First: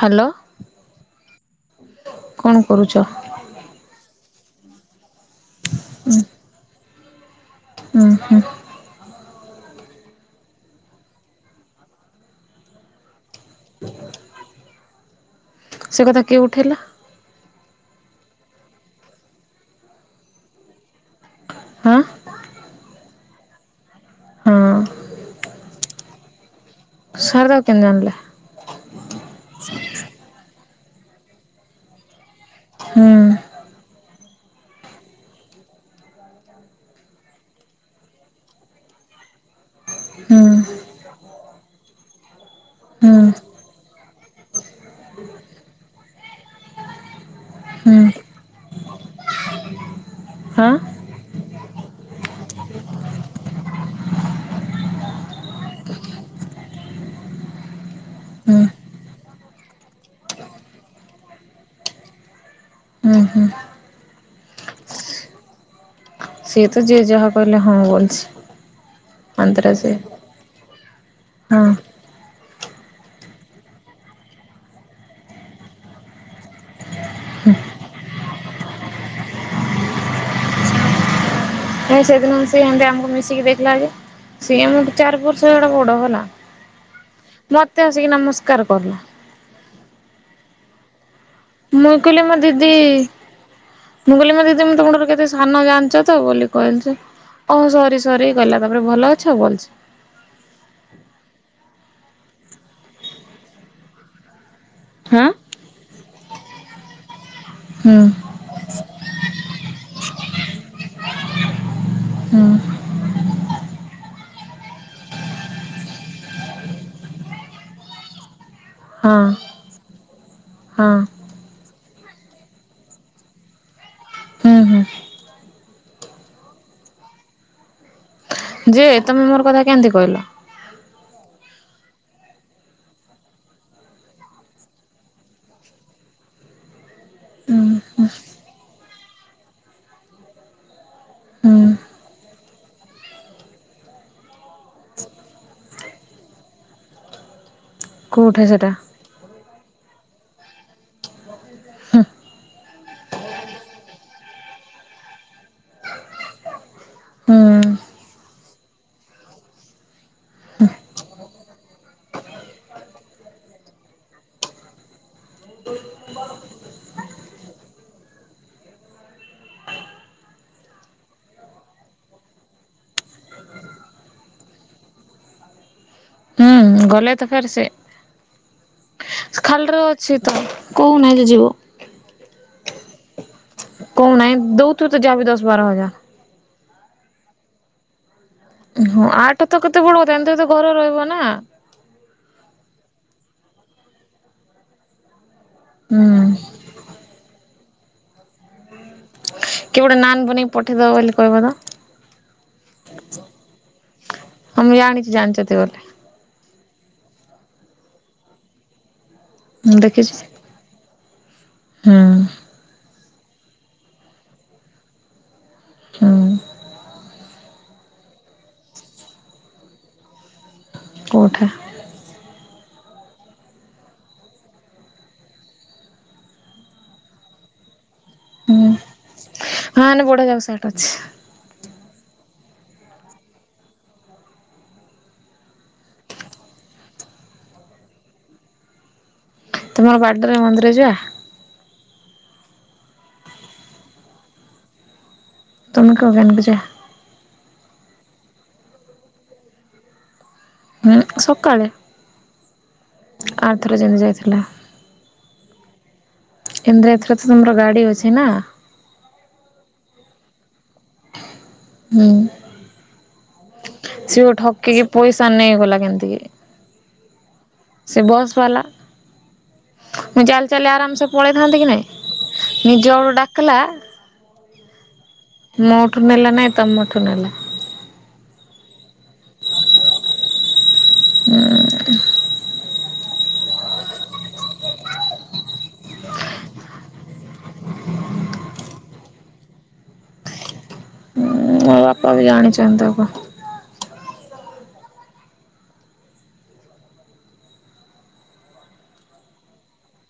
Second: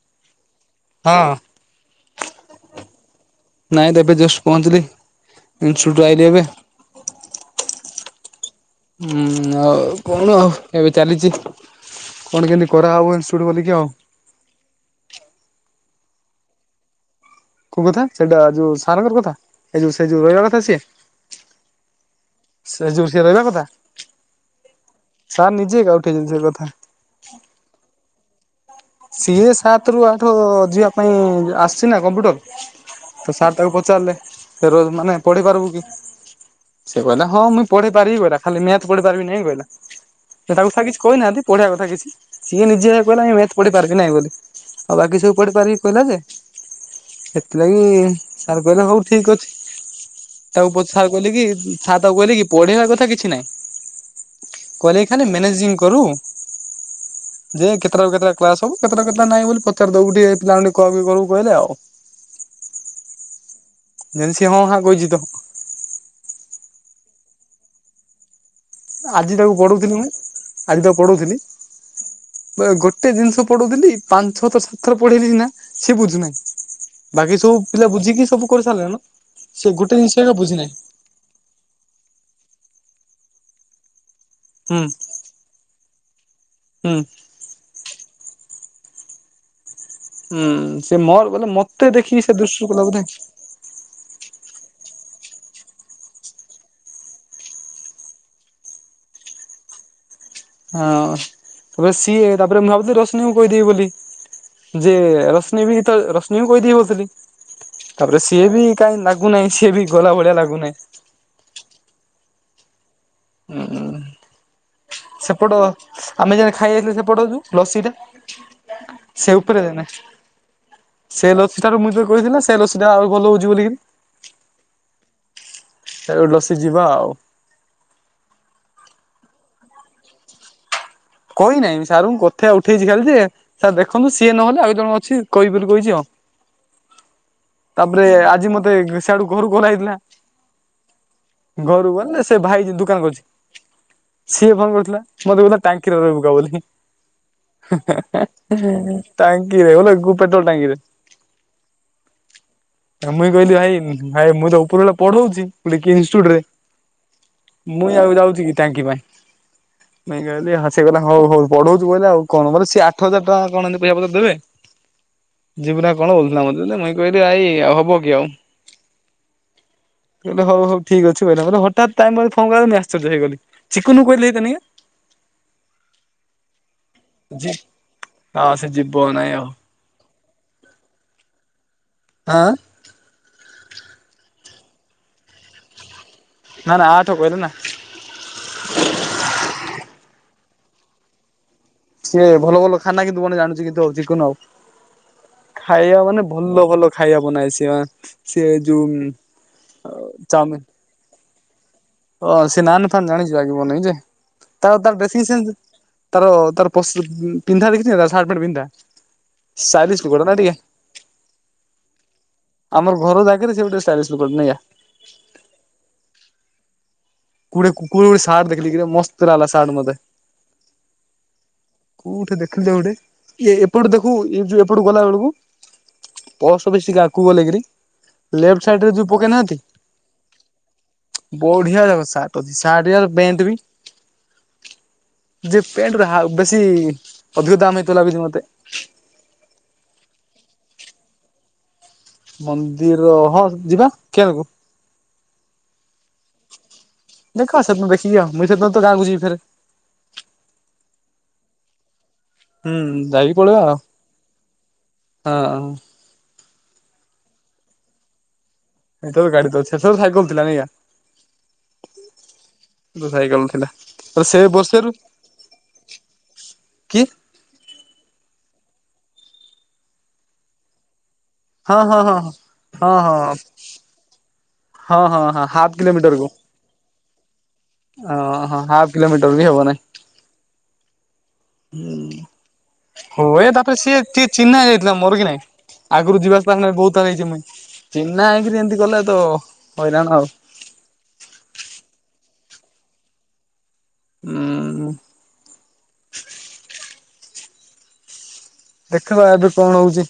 Hello. ହଁ। କଣ କରୁଚ। ନାଇଁ ତ ଏବେ ଜଷ୍ଟ ପହଞ୍ଚିଲି ଇନଷ୍ଟି୍ୟୁଟ ଆଇିଲ ଏବେ। ଉଁ ହୁଁ। ଉଁ ଆଉ କଣ ଆଉ ଏବେ ଚାଲିଛି କଣ କେମିତି କରାହେବ। ଇନ ଚୁଟ ବଲିକି ଆଉ। ସେ କଥା କିଏ ଉଠେଇଲା। କୋଉ କଥା ସେଇଟା ଯଉ ସାରଙ୍କର କଥା ଏ ଯୋଉ ସେ ଯୋଉ ରହିବା କଥା ସିଏ। ହଁ। ସେ ଯୋଉ ସେ ରହିବା କଥା ହଁ ସାର ନିଜେ ଏକା ଉଠେଇଚନ୍ତି ସେ କଥା। ସାର ତାକୁ କେନତି ଜାଣିଲେ। ସିଏ ସାତ ରୁ ଆଠ ଯିବା ପାଇଁ ଆସିଛି ନା କମ୍ପ୍ୟୁଟର। ହୁଁ ତ ସାର୍ ତାକୁ ପଚାରିଲେ ସେ ର ମାନେ ପଢି ପାରିବୁ କି? ସେ କହିଲା ହଁ ମୁଇଁ ପଢେଇ ପାରିବି ପରା। ଖାଲି ମ୳୲ଥ ପଢେଇ ପାରିବି ନାହିଁ କହିଲା। ହୁଁ ସେ ତାକୁଥା କିଛି କହିନାହାନ୍ତି ପଢିବା କଥା କିଛି ସିଏ ନିଜେ ହୁଁ କହିଲା ପଢ଼ିପାର କିି ନାଇଁ ବୋଲି ଆଉ ବାକି ସବୁ ପଢ଼ିପାରିବି କହିଲା ଯେ। ସେଥିଲାଗି ହୁଁ ସାର କହିଲେ ହଉ ଠିକ ଅଛି। ତାକୁ ହଁ ଉ ସାର୍ କହିଲେ କି ସାର ତାକୁ କହିଲେ କି ପଢିବା କଥା କିଛି ନାହିଁ। କହିଲେ କି ଖାଲି ମ୍ୟାନେଜିଙ୍ଗ କରୁ। ଯେ କେତେଟା ରୁ କେତେଟା ହୁଁ କାଲାସ ହବ କେତେଟା ରୁ କେତେଟା ନାହିଁ ବୋଲି ପଚାରି ଦବୁ ଟିକେ ପିଲା ମାନଙ୍କୁ କଲ କରିବୁ କହିଲେ ଆଉ। ଉଁ ହୁଁ। ଯେମିତି ସିଏ ହଁ ହାଁ କହିଛି ତ। ସିଏ ତ ଯିଏ ଯାହା କହିଲେ ହଁ ମାରୁଛି। ଆଜି ତାକୁ ପଢଉଥିଲି ମୁଁ ଆଜି ତାକୁ ପଢଉଥିଲି। ହଁ ହୁଁ। ଗୋଟେ ଜିନିଷ ପଢଉଥିଲି ପାଞ୍ଚ ଛଥର ସାତ ଥର ପଢେଇଲି ସିନା ସିଏ ବୁଝୁନାହିଁ। ବାକି ସବୁ ପିଲା ବୁଝିକି ସବୁ କରି ସାରିଲେଣି ନା। ସେ ଗୋଟେ ଜିନିଷ ଏକା ବୁଝି ନାହିଁ। ସିଏ ସେଦିନ ସିଏ ଏମିତି ଆମକୁ ମିଶିକି ଦେଖିଲା ଯେ? ସିଏ ହୁଁ ଆମର ଚାରି ବର୍ଷ ଏଡା ବଡ ହେଲା। ହୁଁ ମତେ ଆସିକି ନମସ୍କାର କଲା। ହୁଁ, ସେ ମୋର ବୋଲେ ମତେ ମୁଇଁ ଦେଖିକି କହିଲି ସେ ମୋ ଦୃଷ୍ଟିରୁ ଦିଦି, କଲା ବୋଧେ ମୁଁ କହିଲି ମୋ ଦିଦି। ମ [unintelligible] ତମର କେତେ ସାନ ଜାଣିଛ ତ, ବୋଲି କହିଲି ଯେ ଓହ ସରି ସରି ଗଲା, ତାପରେ ଭଲ ଅଛ, ଆଉ ଭଲଛି ହଁ ତାପରେ ସିଏ, ତାପରେ ମୁଁ ଭାବୁଥିଲି, - ରଶନୀଙ୍କୁ କହିଦେବି ବୋଲି ଯେ ହଁ। ରଶ୍ମି ବି ତ ରଶ୍ମି ବି କହିଦେଇ ବ ହୁଁ ତାପରେ ସିଏ ବି କାହିଁ ଲାଗୁନାହିଁ ସିଏ ବି ଗଲା ଭଳିଆ ଲାଗୁନାହିଁ ହୁଁ। ହୁଁ ସେପଟ ଆମେ ଯେନ୍ ଖାଇଯାଇଥିଲୁ ସେପଟ ଯଉ ଲସିଟା ହଁ ସେପରେ ନା ହଁ [unintelligible] ସେ ଲସିଠାରୁ ମୁଁ କହିଥିଲିନା, ସେ ଲସି ଆ ଭଲ ହଉଛି ହୁଁ ହୁଁ ବୋଲିିକି। ଏ ଉଲସି ଯିବା ଆଉ। ଯେ ତମେ ମୋର କଥା କେମିତି କହିଲ? କହିନାହିଁ ସାର୍ଁ କଥା ଉଠେଇଛି ଖାଲି ଯେ, ସାର୍ ଦେଖନ୍ତୁ, ସିଏ ନହେଲେ ଆଉ ଜଣ ଅଛି, କହିବି ବୋଲି କହିଛି ଆଉ। [inaudible] ତାପରେ ଆଜି ମତେ ଘସାଡୁ ଘରୁ କରା ହେଇଥିଲା। ହୁଁ ଘରୁ ଗଲେ ସେ ଭାଇ ଯେ ଦୁକାନ କରିଚି। ସିଏ ଫୋନ କରୁଥିଲା, ମତେ କହୁଥିଲା ଟାଇମ୍ କୋଉଠେ ସେଟା? [unintelligible] ପେଟ୍ରୋଲ ଟାଙ୍କିରେ। [inaudible] ମୁଇଁ କହିଲି ଭାଇ, ଭାଇ ମୁଁ ଯ ଉପର ବଳେ ପଢଉଛି [unintelligible] ହୁଁ ମୁଇଁ ଆଉ ଯାଉଛି କି ଟାଙ୍କି ପାଇଁ, ମୁଇଁ କହିଲି ସେ କହିଲା ହଉ ହଉ ପଢଉଚୁ, କହିଲେ ଆଉ କଣ ମ ସେ ଆଠ ହଜାର ଟଙ୍କା କଣ ଏମିତି ପଇସା ପତ୍ର ଦେବେ। ଯିବୁନା କଣ ବୁଲଥିଲାମତେ, ମୁଇଁ କହିଲି ଭାଇ ଆଉ ହବ କି ଆଉ। [inaudible] କହିଲେ ହଉ ହଉ ଠିକ ଅଛି କହିଲା, ହଠାତ୍ ଟାଇମ ଫୋନ କଲି ମ୍ୟାସେଜ୍ ହେଇଗଲି ଚିକୁନ କହିଲେ ହେଇ [unintelligible] [inaudible] ଗଲେ ତ ଫେର ସେ। ହ ସେ ଯିବ ନାଇଁ ଆଉ। ସେ ତ କହୁନାହି ଯେ ଯିବ। ଆଁ? ତୁ ତ ଯା ବି ଦଶ ବାର ହଜା। ନା ନା ଆଠ କହିଲ ନା। ହଁ ଆଠ ତ କେତେ ବଡ [unintelligible] ଏମତେ ତ ଘରେ ରହିବ ନା। ସିଏ ଭଲ ଭଲ ଖାନା କିନ୍ତୁ ବନାଇ ଜାଣଛି କିନ୍ତୁ ଆଉ ଚିକନୁ ଆଉ। ଖାଇବା ହୁଁ ମାନେ ଭଲ ଭଲ ଖାଇବା ବନାଏ ସେ ସେ ଅଁ ଯୋଉ। କି ଗୋଟେ ନାନ ବନେଇ ଚାଉମିନ ପଠେଇଦବ ବୋଲି କହିବ ନା। ହଁ ସେ ନାନ ଫାନ ଜାଣିଛିଗିବନଇ ଯେ ହଁ ମୁଁ ତାଳ ତାର ଜାଣିଛି ଡ୍ରେସିଙ୍ଗ ଜାଣିଛନ୍ତି ବୋଲି। ସ୍ନେସ୍ ତାର ତାର [unintelligible] ପିନ୍ଧା ଦେଖିଛୁ ନା ତା ସାଟ୍ ପେଣ୍ଟ ପିନ୍ଧା। ମୁଁ ସାଲିସ ଦେଖିଛି କୁକୁଡା ନା ଟିକେ। ହୁଁ ଆମର ଘର ଯାକିରେ ସେ ଗୋଟେ ଷ୍ଟାଇଲିସ ଲୋକ ନେ ଆ। ହୁଁ କୁଡେ [unintelligible] କେ ସାଡ଼ ଦେଖିଲ କି ମସ୍ତ [unintelligible] ସାଡ଼ ମତେ କୋଉଠା କୋଉଠି ଦେଖିଲ ଗୋଟେ ଇଏ ଏପଟୁ ଦେଖୁ ଏଇ ଯୋଉ ଏପଟୁ ଗଲା ବେଳକୁ। ପସ ବେସି ଗାକୁ ଗଲେକରି ଲେଫ୍ଟ ସାଇଡ ରେ ଯୋଉ ପକେଇ ନାହାନ୍ତି। [unintelligible] [unintelligible] ସାର୍ଟ [unintelligible] ପ୍ୟାଣ୍ଟ ବି। ଯେ ପ୍ୟାଣ୍ଟରେ ହାଉ ବେଶୀ ଅଧିକ ଦମ୍ ହେଇଥିଲା ବିଛି ମତେ। ତୁମର ବାଡେ ରେ ମନ୍ଦିର ଯିବା। ମନ୍ଦିର ହଁ ଯିବା [unintelligible] ତମେ [unintelligible] ଦେଖ ସେଦନୁ ଦେଖିନିଅ ମୁଇ ସେଦିନ ତ ଗାଁକୁ ଯିବି ଫେରେ। ଉଁ ସକାଳେ। ହୁଁ ଯାଇକି ପଳେଇବା ଆରଥର ଆଉ ଯେମିତି ଯାଇଥିଲା ହଁ। ଇନ୍ଦ୍ରା ଏଥରେ ତ ତମର ଗାଡି ଅଛି ନା। ଏଥର ଗାଡି ତ ଅଛି ସେତେଳ ସାଇକେଲ ଥିଲା ନେଇଆ। [unintelligible] ସାଇକେଲ ଥିଲା। ସିଅ ସେ ଠକିକି ବର୍ଷେରୁ ପଇସା ନେଇଗଲା କେମତି କି। କିଏ? ସେ ବସ ବାଲା ମୁଁ ଚାଲ ଚାଲି ଆରାମ ସେ ପଳେଇଥାନ୍ତି କି ହଁ ନାଇଁ ହଁ ହଁ ନିଜ ହଁ ହଁ ଆଡୁ ହଁ ଡାକଲା। ହଁ ହଁ ହଁ ହାଫ୍ ମୋଠୁ କିଲୋମିଟରକୁ ନେଲା ନାଇଁ ତମୋଠୁ ନେଲା। ହାଫ କିଲୋମିଟର ବି ହବନାହିଁ। ହୁଏ ତାପରେ ସିଏ ଚି ଚିହ୍ନା ହେଇ ଯାଇଥିଲା ମୋର କି ନାଇଁ? ଆଗୁରୁ ଯିବାସ ନଁ ବହୁତଥର ହେଇଛି ମୁଇଁ। ଚିହ୍ନା ହେଇକିରି ଏନ୍ତି କଲେ ତ ହଇରାଣ ଆଉ। ହୁଁ ଆ ବାପା ବି ଜାଣିଛନ୍ତି ତାକୁ। ହୁଁ। ଦେଖିବା ଏବେ କଣ ହଉଛି?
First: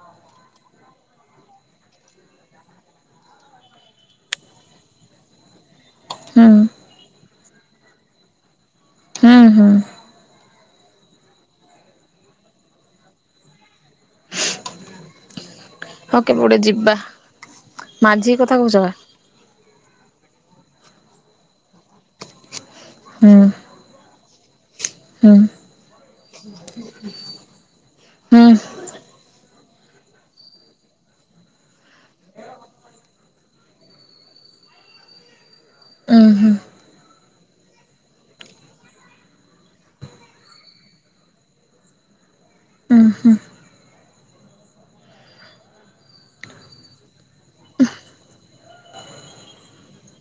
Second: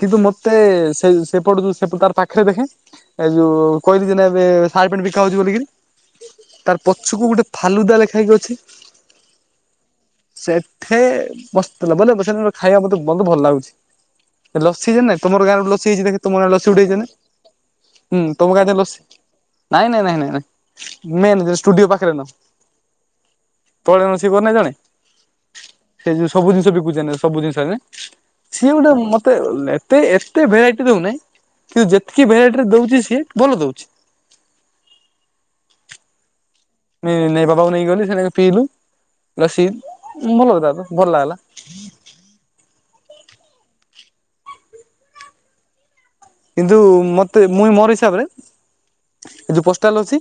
କିନ୍ତୁ ମତେ ସେ ସେପଟେ ଯ ସେପଟ ତାର ପାଖରେ ଦେଖେ। ଏ ଯୋଉ କହିଲି ଯେନା ଏବେ ଶାଟ୍ ପେଣ୍ଟ ବିକା ହଉଛି ବୋଲିକିରି। ହୁଁ ତାର ପଛୁକୁ ଗୁଟେ ଫାଲୁଦା ଲେଖା ହେଇକି ଅଛି। ହୁଁ ହୁଁ। ସେଠେ ବସ୍ [unintelligible] ଖାଇବା ମତେ ବହୁତ୍ ଲାଗୁଛି ଲାଗୁଛି ଲସି ଯେନେ ତମର ଗାଁରେ ଲ ସିଜି ଦେଖେ ହଁ ତୁମ କେବେ ଗାଁ ଗୋଟେ ଲସି ଯିବା ଉଡେଇଛିନା ଉଁ ମାଝି ତମ କଥା ଗାଁକେ କହୁଛ ବା ଲସି ନାଇଁ ନାଇଁ ନାଇଁ ନାଁଇ ନ ମେନ୍ ଯେ ଷ୍ଟୁଡିଓ ପାଖରେ ନ। ହୁଁ। [unintelligible] ଜଣେ ହୁଁ। ସେ ଯୁ ସବୁ ଜିନିଷ ବିକୁଛେ ନେ ସବୁ ଜିନିଷ ନେ ହୁଁ ସିଏ ଗୁଟେ ମ ତେ ଏତେ ଏତେ ଭେରାଇଟି ଦଉନାହିଁ କିନ୍ତୁ ଯେତକି ଭେରାଇଟିରେ ଦଉଛି ସିଏ ଭଲ ଦଉଛି। ଉଁ। ହୁଁ ନି ନେ ବାପାକୁ ନେଇ ଗଲି ସେନା ପିଇଲୁ। ରସି ଭଲ କଥା ତ ଭଲ ଲାଗ୍ ଲା। ଉଁ ହୁଁ। କିନ୍ତୁ ମତେ ମୁଇଁ ମୋର ହିସାବରେ ଏ ଯୋଉ ପୋଷ୍ଟାଲ ଅଛି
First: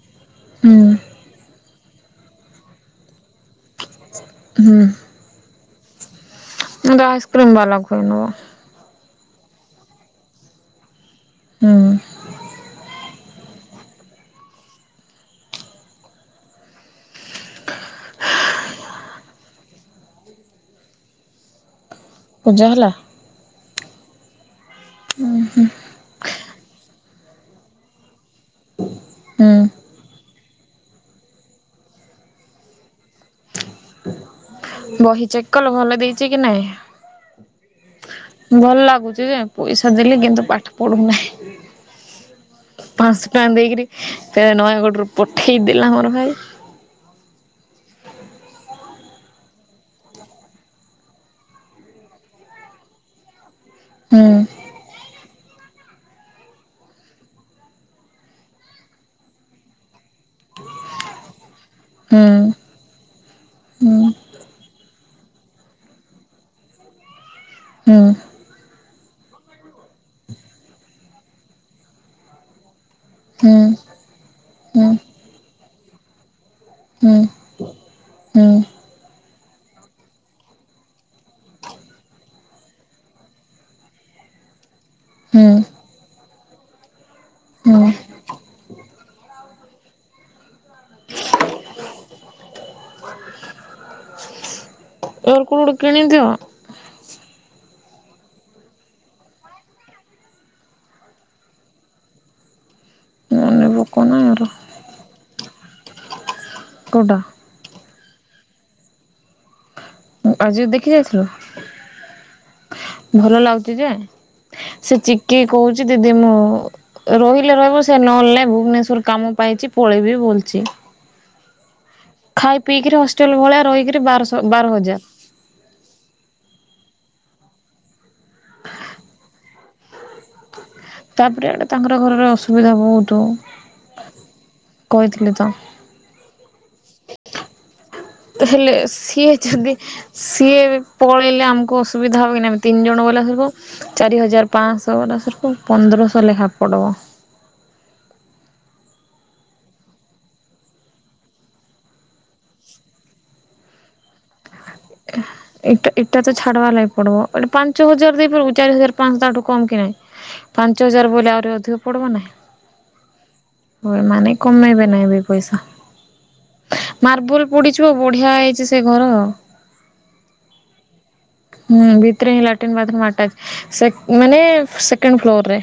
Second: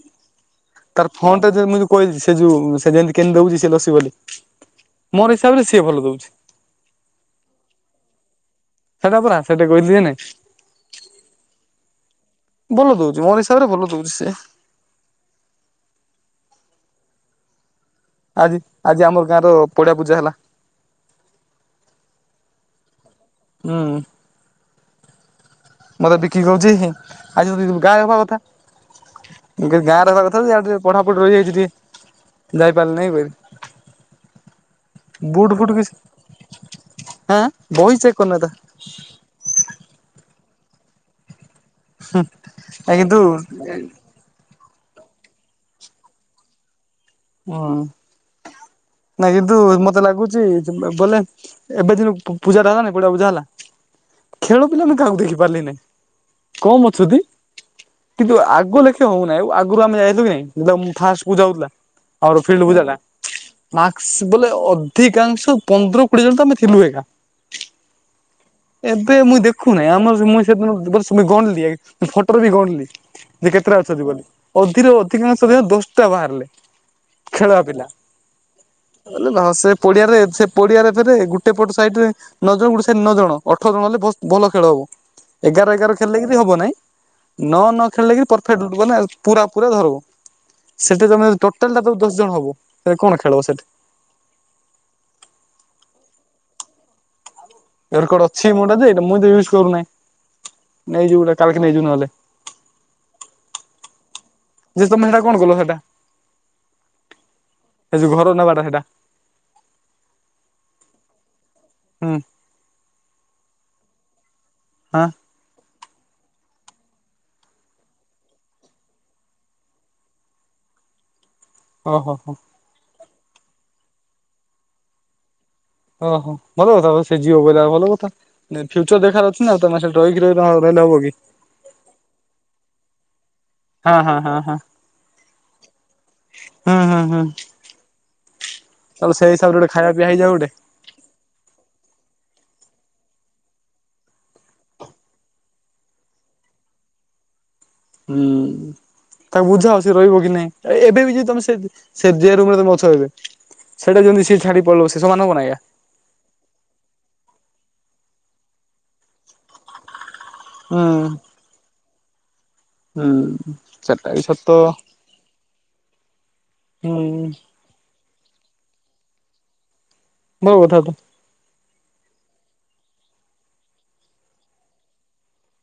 ହୁଁ ତାର ଫନ ଟା ଯେ ମୁଁଇ ଯୋଉ କହି ସେ ଯ‌ଉ ସେ ଯେନ୍ତି କେନ୍ ଦଉଛି ସେ ଲସିବାଲି। ହୁଁ। ହିସାବରେ ସିଏ ଭଲ ଦଉଛି। ମୁଣ୍ଡ ଆଇସ୍କ୍ରିମ ବାଲା ଖୋଇନବ ସେଟା ପରା ସେଟା କ‌ଇଲି ଏ ନାଇ ହୁଁ। ଭଲ ଦଉଛି। ମୋର ହିସାବରେ ଭଲ ଦଉଛି ସେ। ଆଜି ଆଜି ଆମ ଗାଁର ପଡିଆ ପୂଜା ହେଲା। ପୂଜା ହେଲା। ଉଁ‌। ମତେ ବିକି କହୁଛି ହିଁ ଗା ହବା କଥା। ହୁଁ ଗେଗାଁରେ କଥା ଆଉ ଟିକେ ପଢାପଢି ରହିଯାଇଛି ଟିକେ ଯାଇପାରିଲି ନାଇଁ ବେ। ବହି ଚେକ୍ କଲ କିଛି ଭଲ ଦେଇଛି କି ନାଇଁ। ଆଁ ବହି ଚେକ୍ କରିନତା ଭଲ୍ ଲାଗୁଛି ଯେ ପଇସା ଦେଲି କିନ୍ତୁ ପାଠ୍ ପଢୁନାହିଁ। କିନ୍ତୁ ପାଂଶ ଟଙ୍କା ଦେଇକିରି ନୟାଗଡ଼ରୁ ପଠେଇ ଦେଲା ମୋର୍ ଭାଇ। ହଁ। [inaudible] ନାଇଁ କିନ୍ତୁ ମତେ ଲାଗୁଛି [unintelligible] ବୋଲେ ଏବେ ଦିନୁ ପୂ ପୂଜା ଟା ହେଲାନ ପଡିଆ ପୂଜା ହେଲା। ହୁଁ ଖେଳ ପିଲା ମୁଁ କାହାକୁ ଦେଖି ପାରିଲିନି କମ ଅଛନ୍ତି। କିନ୍ତୁ ଆଗ ଲେଖିବା ହଉନାହିଁ। ଆଗରୁ ଆମେ ଯାଇଥିଲୁ କି ନାଇଁ [unintelligible] ଫାଷ୍ଟ ପୂଜା ଉଥିଲା। ହୁଁ ଅର ଫିଲ୍ଡ୍ କୁ ଦେଲା। ହୁଁ ମାକ୍ସ ବୋଲେ ଅଧିକାଂଶ ପନ୍ଦର କୁଡିଏଜନ୍ ତ ମେ ଥିଲୁ ଏକା। ହୁଁ ହୁଁ ଏବେ ମୁଇଁ ଦେଖୁନାହିଁ। ଆମରସ ମୁଇଁ ସେଦିନ [unintelligible] ଗଣଲି ଫଟୋର ବି ଗଣଲି। ଯେ ହୁଁ କେତେଟା ଅଛନ୍ତି ବୋଲି ଅଧେରୁ ହୁଁ ଅଧିକାଂଶ ଦଶଟା ବାହାରିଲେ। ହୁଁ ଖେଳେବାପିଲା। ହୁଁ ହୁଁ ସେ ପଡିଆରେ ସେ ପଡିଆରେ ଫେରେ ଗୋଟେ ପଟ ସାଇଡରେ ନ ଜଣ ଗୋଟେ ସାଇଡ ନ ଜଣ। ଅଠର ଜଣ ହେଲେ ଭଲ ଖେଳ ହବ ୟାର ଏଗାର ଏଗାର ଖେଳିଲେ କି ହବ ନାଇ ନ ନ ଖେଳିଲ [unintelligible] ପୁରା ପ ଧରିବ୍। ସେଠି ତମେ ଟୋଟାଲ ଟା ତ ଦଶ ଜଣ ହବ ସେ କଣ ଖେଳ ସେଠି? ଏର କୋଉଠୁ କିଣିଦିଅ? ଇଅରକଡ୍ ଅଛି ମୋଟା ଯେ ମୁଁ ତ ୟୁଜ କରୁନାହିଁ। ନେଇଯିବ ଗଟେ କାଲକ ନେଇଯିବ ନହେଲେ। ରୋକ ନା ଆର। ଯେ ତମେ ସେଟା କଣ କଲ ସେଟା ସେ ଯୋଉ ଘର ନେବାଟା ସେଇଟା। ଆଜି ଦେଖି ଯାଇଥିଲୁ? ହୁଁ। ଭଲ ଲାଗୁଛି ଯେ ସେ ହଁ ଚିକି କହୁଛି ଦିଦି ମୁଁ ରହିଲେ ରହିବ ସେ ନହେଲେ ଭୁବନେଶ୍ଵର କାମ ପାଇଛି ପଳେଇବି ବୋଲୁଛି। [inaudible] ଓହୋ ହୋ ଖାଇ ପିଇକିରି ହଷ୍ଟେଲ ଭଳିଆ ରହିକି ବାରସ ବାର ହଜାର। ଓହୋ ଭଲ କଥା ସେ ଯିବ ବ ଭଲ କଥା ଫ୍ୟୁଚର ଦେଖାର ଅଛି ନା ତ ରହିକି ରହ। [unintelligible] ତାପରେ ଆଡେ ତାଙ୍କର ଘରରେ ଅସୁବିଧା ବହୁତ। ହଁ ହଁ ହଁ ହଁ କହିଥିଲି ତ। ହୁଁ ହୁଁ ହୁଁ। ତ ହେଲେ ତାହେଲେ ସେଇ ସିଏ ହିସାବରେ ଗୋଟେ ଯଦି ଖାଇବା ପିଇବା ହେଇଯାଉ ଗୋଟେ। ସିଏ ପଳେଇଲେ ଆମକୁ ଅସୁବିଧା ହବ କି ନମ? ତିନି ଜଣ ବଲା ସର୍ପ ଚାରି ହଜାର ପାଞ୍ଚଶହ ବଲା ସର୍ପ ପନ୍ଦରଶହ ଲେଖା ପଡ଼ବ। [inaudible] ହୁଁ। ତାକୁ ବୁଝା ସିଏ ରହିବ କି ନାଇଁ ଏବେ ବି ଯେ ତମେ ସେ ଯେ ରୁମରେ ତମେ ଅଛ ଏବେ। ସେଇଟା ଯେମିତି ସେ ଛାଡି ପଳେଇବ ସେ ସମାନ ହବ ନା ଆଜ୍ଞା। ଏଇଟା ଏଇଟା ତ ଛାଡ଼ୱ ଲାଗ ପଡିବ। ମଟେ ପାଞ୍ଚ ହଜାର ଦେଇପାରିବୁ ଚାରି ହଜାର ପାଞ୍ଚଠୁ କମ କି ନାହିଁ ପାଞ୍ଚ ହୁଁ ହଜାର ବଲେ ଆହୁରି ଅଧିକ ପଡବ ହୁଁ। ନାହିଁ ସେଟା ବି ମାନେ ସତ କମେଇବେ ନାହିଁ ବି ପଇସା। ହୁଁ ମାର୍ବୁଲ ପୋଡିଛିବ ଆ ବଢିଆ ହେଇଛି ସେ ଘର। ଭଲ କଥା ତ। ହୁଁ ଭିତରେଁ ଲାଟ୍ରିନ୍ ବାଥ୍ରରୁମ ଆଟାଚ ସେ ମାନେ ସେକେଣ୍ଡ ଫ୍ଲୋରରେ।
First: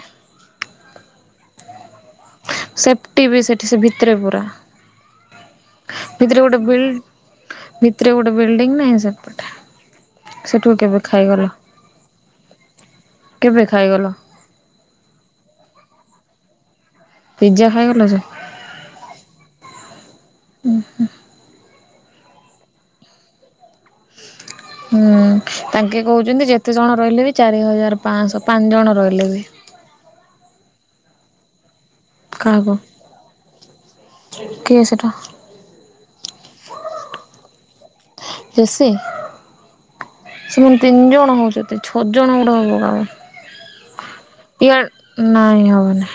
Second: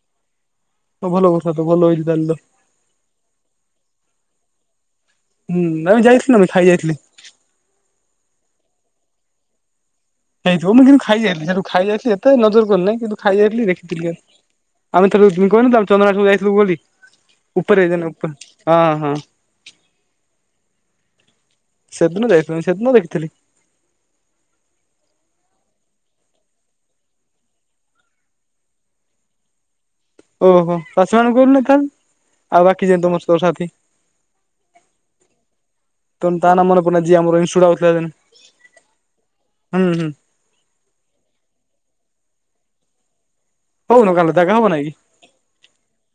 ତ ଭଲ କଥା ତ ଭଲ ହେଇଛି ତାହେଲେ ତ। ସେଫ୍ଟି ବି ସେଠି ସେ ଭିତରେ ପୁରା। ହୁଁ ଆମେ ଯାଇଥିଲୁ ଭିତରେ ଆମେ ଗୋଟେ ଖାଇ ଯାଇଥିଲି। ବିଲ୍ଡ ଭିତରେ ଟେ ବିଲ୍ଡିଂ ନାହିଁ ସେପଟେ। ସେଠୁ ହେଇଥିବ ମୁଁ କେବେ କିନ୍ତୁ ଖାଇଗଲ ଖାଇଯାଇଥିଲି ସେଠୁ ଖାଇ ଯାଇଥିଲି ଏତେ ନଜର କରିନହିଁ କିନ୍ତୁ ଖାଇ କେବେ ଯାଇଥିଲି ଖାଇଗଲ ଦେଖିଥିଲି। ଆମ ଥର [unintelligible] ତମ ଚନ୍ଦ୍ର ଆ ଯ। [unintelligible] ପିଜ୍ଜା ଖାଇଗଲ ଉପରେଦଣ ଯେ। ଉପ ହଁ ହ। ସେଦିନ ଯାଇଥିଲ ସେଦିନ ଦେଖିଥିଲି। ହୁଁ ତାଙ୍କେ କହୁଛନ୍ତି ଯେତେ ଜଣ ରହିଲେ ବି ଚାରି ହଜାର ପାଞ୍ଚଶହ ପାଞ୍ଚ ଜଣ ରହିଲେ ବି। [inaudible] ଓହୋ ଚାଷୀ ମାନଙ୍କୁ କ ତାହେଲେ ଆଉ କାହାକୁ ବାକି ଯେହେତୁ ମୋ ସାଥି। କିଏ ସେଟା [unintelligible] କେସେ? ହୁଁ ହୁଁ ସେମାନେ ତିନି ଜଣ ହଉଛନ୍ତି ଛଅ ଜଣ ଗୋଟେ ହବ କା। ହଉନ କାଲି ଜାଗା ହବ ନାଇଁ କି? ଇଆଡ଼େ ନାଇ ହବନି।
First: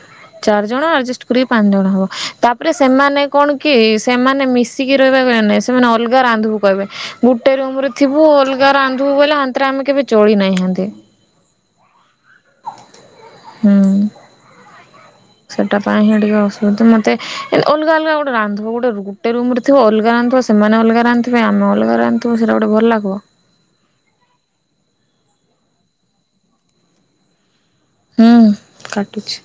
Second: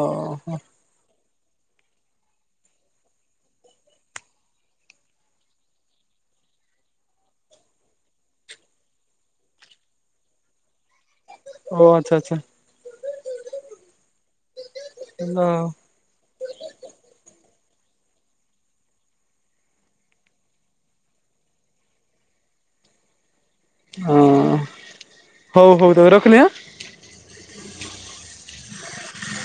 ଓହୋ। ଚାରି ଜଣ ଆଡଜଷ୍ଟ କରି ପାଞ୍ଚ ଜଣ। ହବ ତାପରେ ସେମାନେ କଣ କି ସେମାନେ ମିଶିକି ରହିବା କହିବା ନାଇ ସେମାନେ ଅଲଗା ରାନ୍ଧୁବ କହିବେ। [unintelligible] ଓ ଆଛା ଆଚ୍ଛା। ହୁଁ ସେଟା ପାଇଁ ହିଁ ଟିକେ ଅସୁବିଧା ମତେ ଅଲଗା ଅଲଗା ଗୋଟେ ରାନ୍ଧ ଥିବ ଗୋଟେ ଗୁଟେ ରୁମ ରେ ଥିବୁ ଅଲଗା ରାନ୍ଧଥିବ ସେମାନେ ଅଲଗା ରାନ୍ଧିଥିବେ ଆମେ ଅଲଗା ରାନ୍ଧିଥିବୁ ତେ ଗୋଟେ ଭଲ ଲାଗିବ। ହଁ ହଉ ହଉ ରହ ରଖିଲି ଆଁ? ହୁଁ କାଟୁଛି।